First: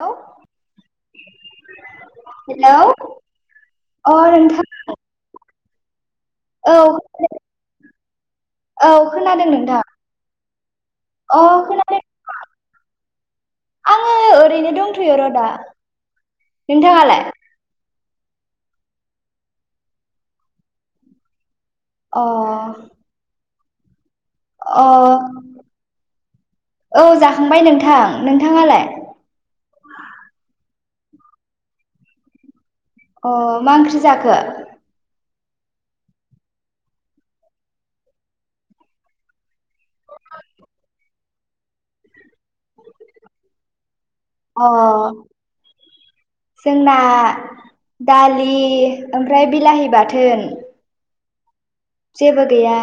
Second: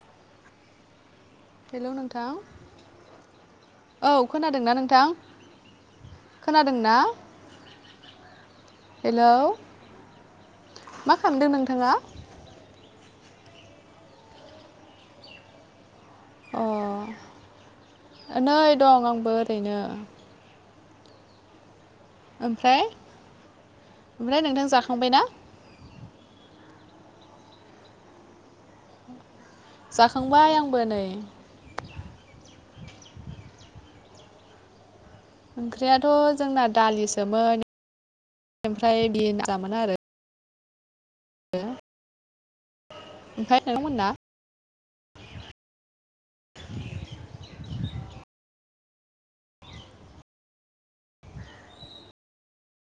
Hello hello नोंथां औ खोनादोंना नोंथां? औ खोनादों ना औ हेलौ खोनादों नोंथां मा अ खालामदों नोंथाङा खोनादों नोंथा आंङो ओरैनो दंथ'यो र' दा नोंथांङालाय अ नै दं आंबो ओरैनो अ ओमफ्राय ओमफ्राय नोंथां अ जाखांबाय ना औ जाखांबाय नोंथां नोंथाङालाय जाखांबाय आंबो नै अ मा ओंख्रि जाखो ओंख्रियाथ' जोंना दालिसोमोन ओमफ्राय बिन जामोन आरो। हो [unintelligible] अ जोंना। दालि ओमफ्राय बिलाहि बाथोन। जेबो गैया।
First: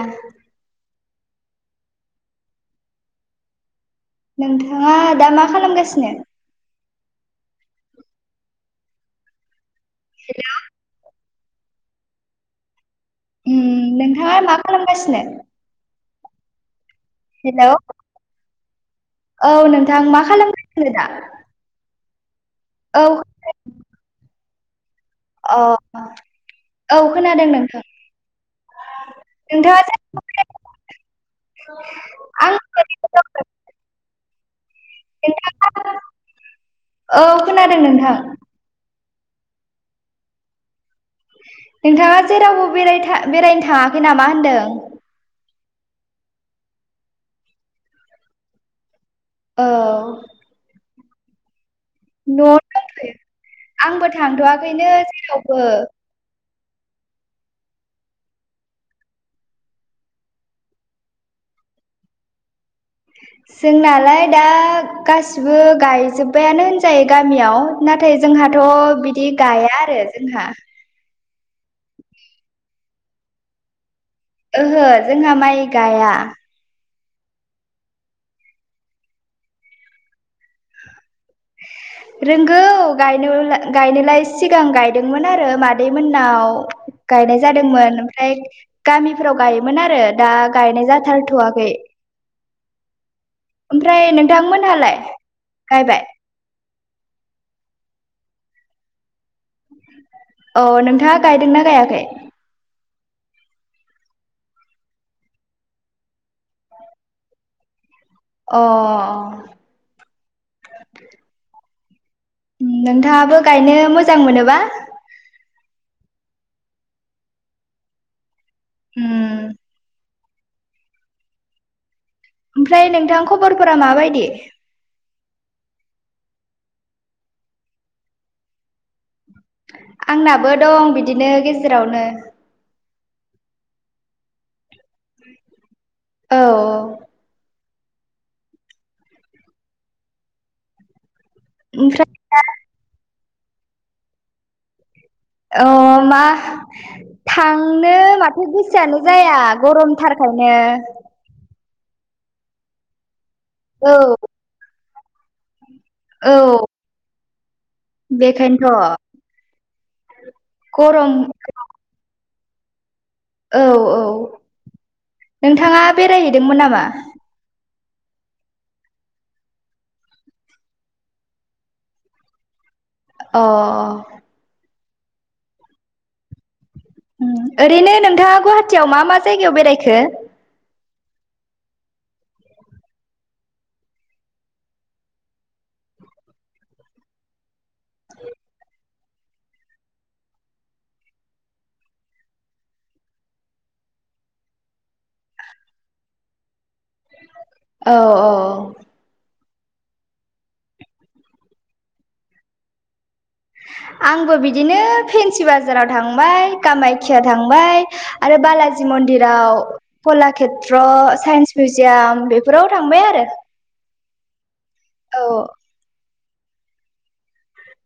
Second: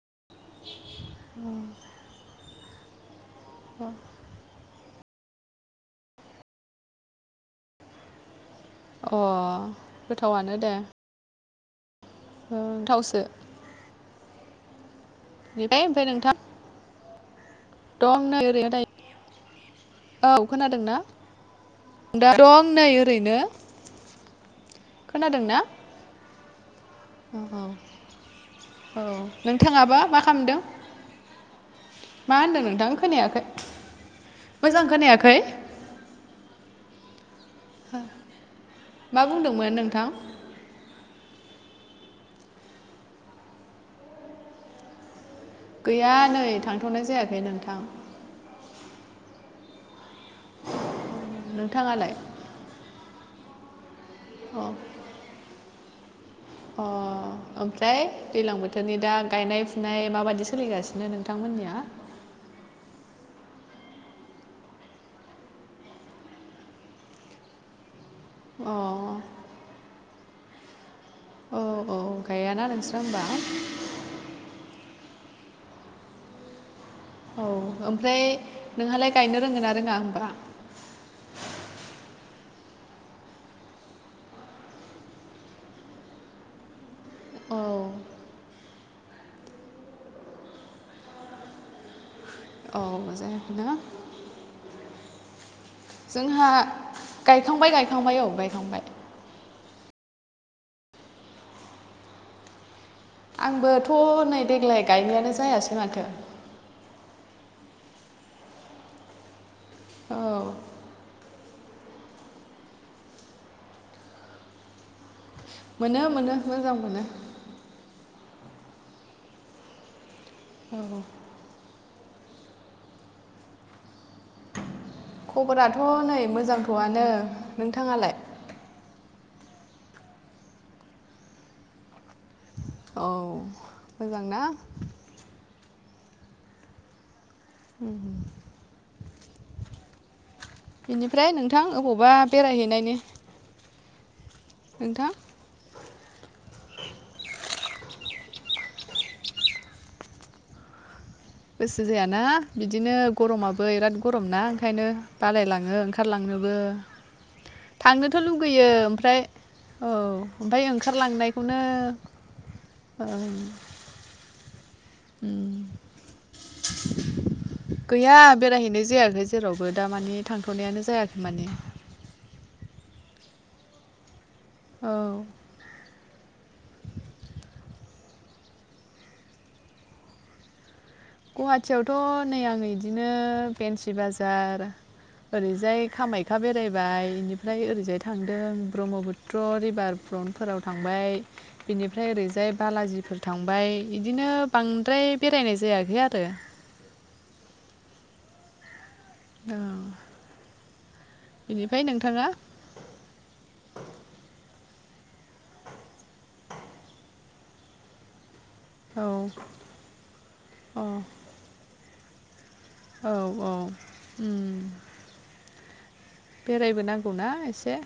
अ। नोंथाङा दा मा खालामगासिनो। अ गोथावानो दे थावस। उम नोंथांङा मा खालामगासिनो। बेफ्राय ओमफ्राय नोंथां। हेलौ। दं नैय ओरैनो। औ नोंथां मा दायो औ खालामगासिनो खोनादोंना दा। दा दं नै औ ओरैनो। अ। खोनादोंना औ खोनादों नोंथां औ नोंथाङा नोंथाङाबा जेराव मा बेरायदों खालामदों। मा आं होनदों नोंथां ओरैनो खोनायाखै। दं। मोजां खोनायाखै। नोंथाङा औ खोनादों नोंथां। मा बुंदोंमोन नोंथां। नोंथाङा जेरावबो बेरायनो थाङाखै नामा होनदों। गैया नै थांथ'नाय जायाखै नोंथां। औ। [unintelligible] न'आवनो दंथयो। आंबो अ थांथ'आखैनो जेरावबो। अ। ओमफ्राय दैलां बोथोरनि दा गायनाय फुनाय माबायदि सोलिगासिनो नोंथांमोननिया। [inaudible] जोंनालाय दा गासिबो गायजोब्बायानो होनजायो गामियाव ना। नाथाय अ जोंहाथ' बिदि गाया आरो जोंहा। औ औ गायाना नोंस्रा होमबा। ओहो जोंहा माइ गाया। औ ओमफ्राय नोंहालाय गायनो रोंगोना रोङा होमबा। [inaudible] रोंगौ गायनोलाय सिगां गायदोंमोन आरो मादै मोननाव। गायनाय औ जादोंमोन ओमफ्राय। गामिफोराव गायोमोन आरो दा गायनाय जाथारथ'वाखै। औ जायाखैना ओमफ्राय नोंथांमोनहालाय गायबाय। जोंहा गायखांबाय गायखांबाय औ गायखांबाय। औ नोंथाङा गायदोंना गायाखै। आंबोथ' नै देग्लाय गायनायानो जायासै माथो। अ। औ नोंथाङाबो गायनो मोजां मोनोबा? मोनो मोनो मोजां मोनो। उम। औ। ओमफ्राय नोंथां खबरफोरा माबायदि? खबराथ' नै मोजांथ'आनो नोंथाङालाय? आंनाबो दं बिदिनो गेजेरावनो। औ मोजां ना? औ। उम। बेनिफ्राय नोंथां ओमफ्राय अबावबा बेरायहैनायनि। नोंथां। अ मा थांनो माथो गोसोआनो जाया गरमथार। बेखायनो। गोसो जायाना बिदिनो गरमाबो औ बिराद गरम ना ओंखायनो बालायलाङो। ओ औ ओंखारलांनोबो। थांनोथ' लुबैयो बेखायनोथ' ओमफ्राय औ ओमफ्राय गरम ओंखारलांनायखौनो। ओं औ औ। उम। नोंथाङा बेरायहैदोंमोन नामा? गैया बेरायहैनाय जायाखै जेरावबो दा मानि थांथ'नायानो जायाखै माने। अ। औ। ओरैनो नोंथाङा गुवाहाटियाव मा मा जायगायाव बेरायखो? गुवाहाटियावथ' नै आङो इदिनो फेन्सि बाजार। ओरैजाय कामाख्या बेरायबाय बेनिफ्राय ओरैजाय थांदों ब्रह्मपुत्र रिभार। क्रनफोराव थांबाय बिनिफ्राय ओरैजाय बालाजिफोर थांबाय बिदिनो बांद्राय बेरायनाय जायाखै आरो। औ औ औ। औ। बेनिफ्राय नोंथाङा? आंबो बिदिनो फेेनसि बाजाराव थांबाय कामायख्या थांबाय। आरो बालाजि औ मन्दिराव कलाषेत्र अ साइन्स मिउजियाम बे फोराव थांबाय औ आरो। औ उम। औ बेरायबोनांगौना एसे।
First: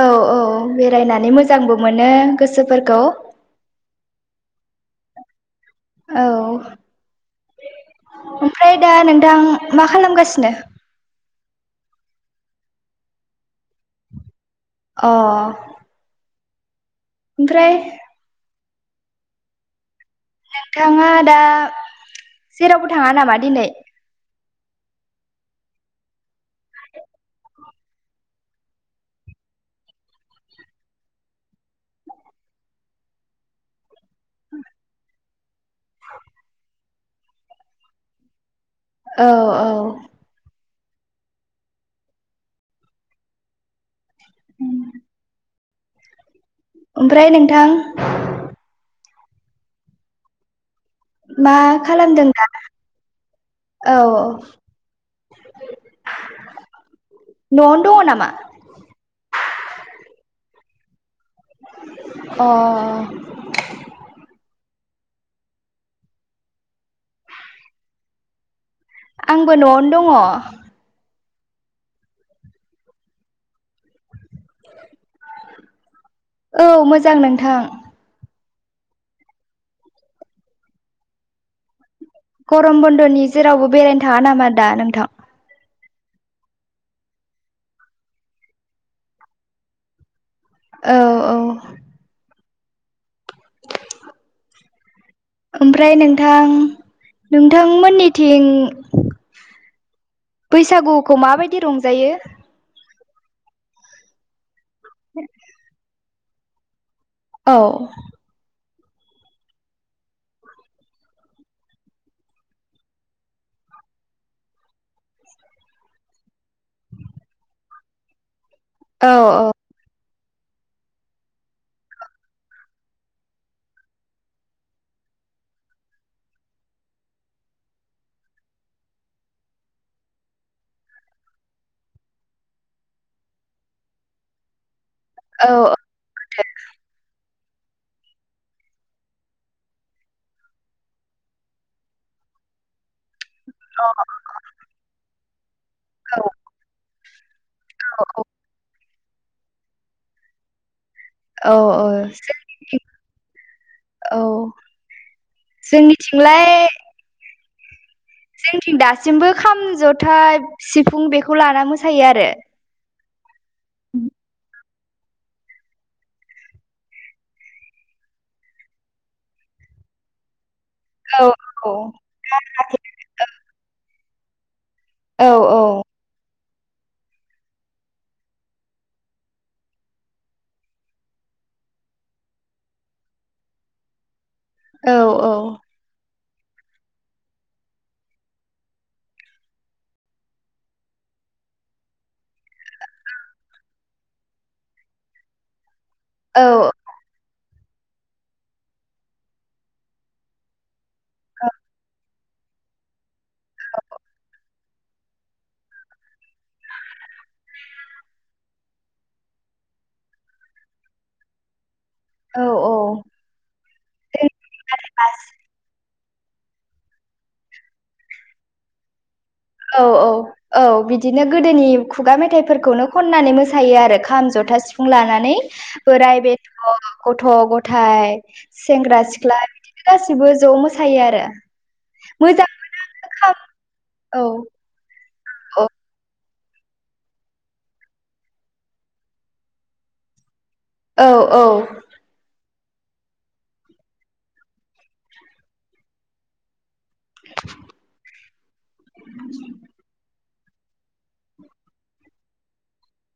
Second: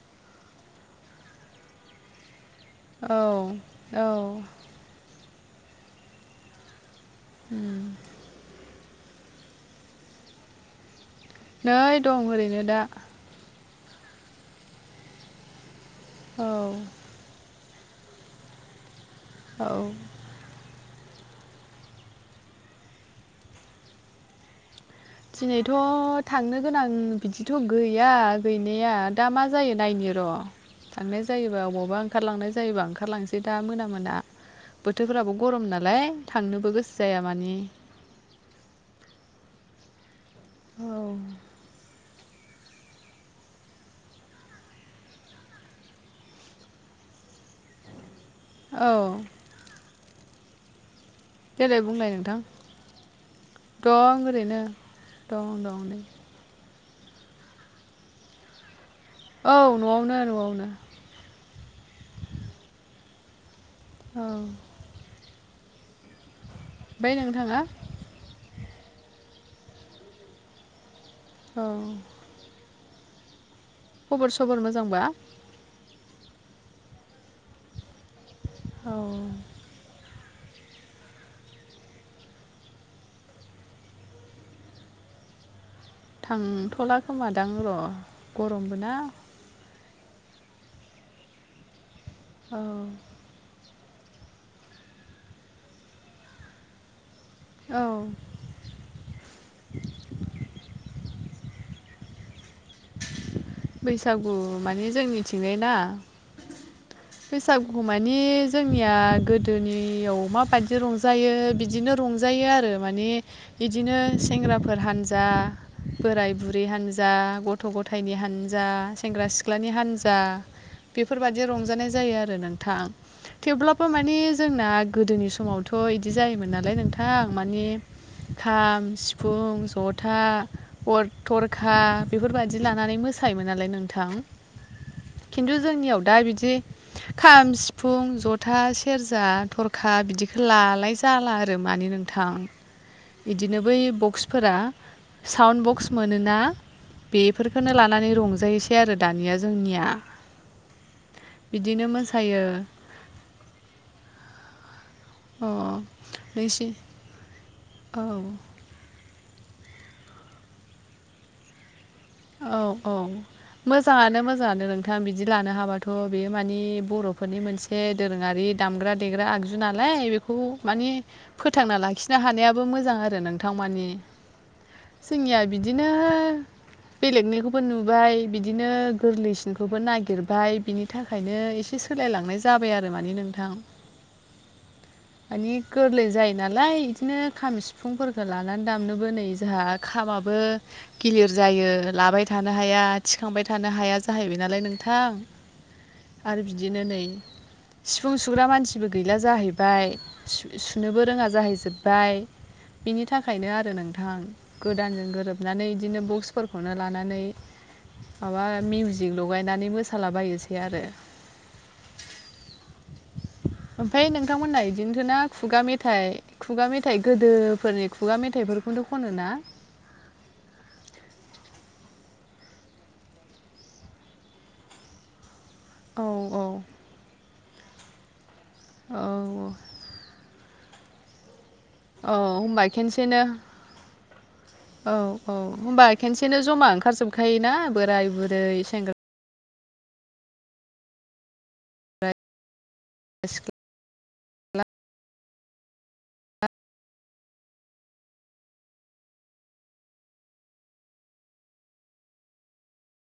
औ औ बेरायनानै मोजांबो मोनो गोसो। औ औ। औ। उम। ओमफ्राय दा नोंथां मा खालामगासिनो? नै दं ओरैनो दा। अ। औ। ओमफ्राय औ। नोंथाङा दा जेरावबो थाङा नामा दिनै? दिनैथ' थांनो गोनां बिदिथ' गैया गैनाया दा मा जायो नायनो। र' थांनाय जायोबा अबावबा ओंखारलांनाय जायोबा ओंखारलांनोसै दा मोना मोना। बोथोरफोराबो गरम नालाय थांनोबो गोसो जाया माने। औ औ। औ। उम ओमफ्राय नोंथां औ। मा देलाय बुंलाय खालामदों नोंथां दा? औ दं ओरैनो दं दं। न'आवनो दङ नामा? औ न'आवनो न'आवनो अ औ बै नोंथाङा आंबो न'आवनो दङ। औ खबर सबर मोजांबा? औ मोजां नोंथां। औ गरम बन्द'नि जेरावबो बेरायनो थाङा नामा दा नोंथां? थांथ'ला खोमादां र' गरमबो ना औ औ औ ओमफ्राय नोंथां औ नोंथांमोननिथिं बैसागुखौ माबायदि रं जायो? बैसागु माने जोंनिथिंजाय ना औ बैसागुखौ माने जोंनिया गोदोनियाव माबायदि रंजायो बिदिनो रंजायो आरो माने बिदिनो सेंग्राफोर हानजा बोराय बुरै हानजा गथ थ' गथायनि हानजा औ सेंग्रा सिख्लानि हानजा बेफोरबायदि रंजानाय जायो आरो नोंथां। थेवब्लाबो माने जोंना गोदोनि समावथ' बिदि जायोमोन नालाय नोंथां माने खाम सिफुं जथा अर थरखा बेफोरबा दि लानानै मोसायोमोन नालाय नोंथां औ खिन्थु जोंनियाव दा बिदि खाम सिफुं जथा सेरजा थरखा बिदिखो लालाय जाला आरो माने नोंथां। [inaudible] बिदिनो बै औ बक्सफोरा साउन्ड बक्स मोनोना बे बेफोरखौनो लानानै रंजायोसै आरो दानिया जोंनिया। औ औ बिदिनो मोसायो जोंनिथिं औ अ जोंनिथिंलाय नोंसि औ जोंनि दासिमबो खाम जथा सिफुं बेखौ लाना मोसा औ औ मोजाङानो मोजाङानो नों नोंथां बिदि लानो हाबाथ' बेयो मानि बर'फोरनि मोनसे दोरोङारि दामग्रा देग्रा आगजु नालाय लाय बेखौ मानि औ फोथांना लाखिनो हानायाबो मोजां आरो नोंथां मानि। औ जोंनिया औ बिदिनो बेलेगनिखौबो नुबाय बिदिनो गोरलैसिनखौबो नागिरबाय बिनि थाखायनो एसे सोलायलांनाय जाबाय आरो माने नोंथां औ मानि गोरलै जाय नालाय बिदिनो खाम सिफुंफोरखौ लानानै दामनोबो नै जोंहा खामाबो गिलिर जायो। लाबाय थानो हाया थिखांबाय थानो हाया जाहैबाय नालाय नोंथां। आरो औ बिदिनो नै सिफुं सुग्रा मानसिबो गैला जाहैबाय सु सुनोबो रोङा जाहैजोबबाय बिनि थाखायनो आरो नोंथां गोदानजों गोरोबनानै बिदिनो बक्सफोरखौ। [unintelligible] लानानै माबा मिउजिक लगायनानै मोसालाबायोसै आरो औ औ ओमफ्राय जों नोंथांमोनना बिदिनोथ' ना गासिबो खुगा मेथाइ खुगा मेथाइ गोदोफोरनि खुगा मेथाइफोरखौनो खनो ना? औ औ औ बिदिनो गोदोनि खुगा मेथाइफोरखौनो खननानै मोसायो आरो खाम जथा जथा सिफुं लानानै औ बोराय बेथ' गथ' गथाय औ सेंग्रा सिख्ला बिदिनो गासैबो ज' मोसायो आरो। औ मोजां होमबा खनसेनो खाम औ औ औ होमबा खेनसेनो जमा ओंखारजोबखायोना बोराय बुरै, सेंग्रा औ औ। [unintelligible] [inaudible]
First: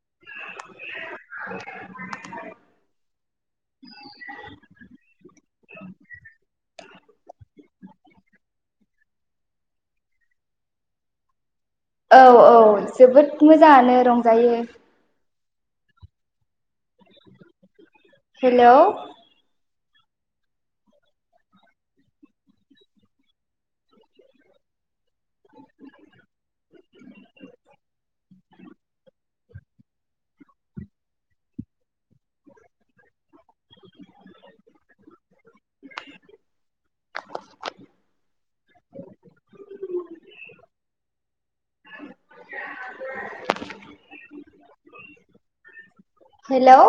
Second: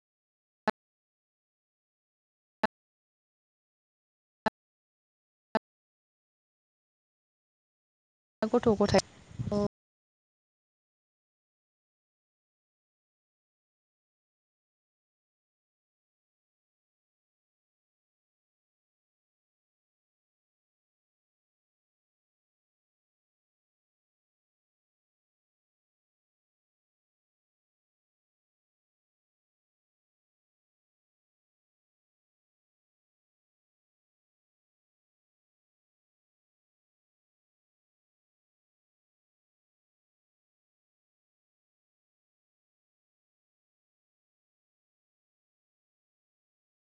[unintelligible] [inaudible] गथ' गथाय औ औ जोबोद मोजाङानो रंजायो। Hello [inaudible] [inaudible] [unintelligible] hello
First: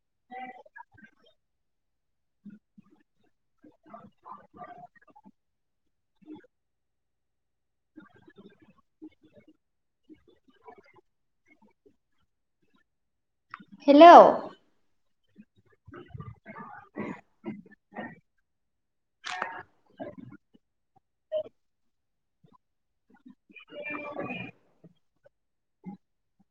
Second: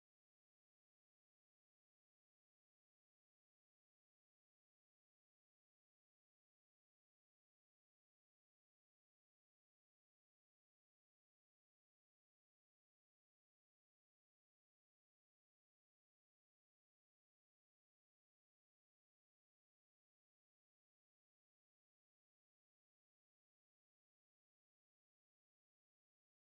[inaudible] [inaudible] [inaudible] hello [inaudible] [inaudible] [inaudible]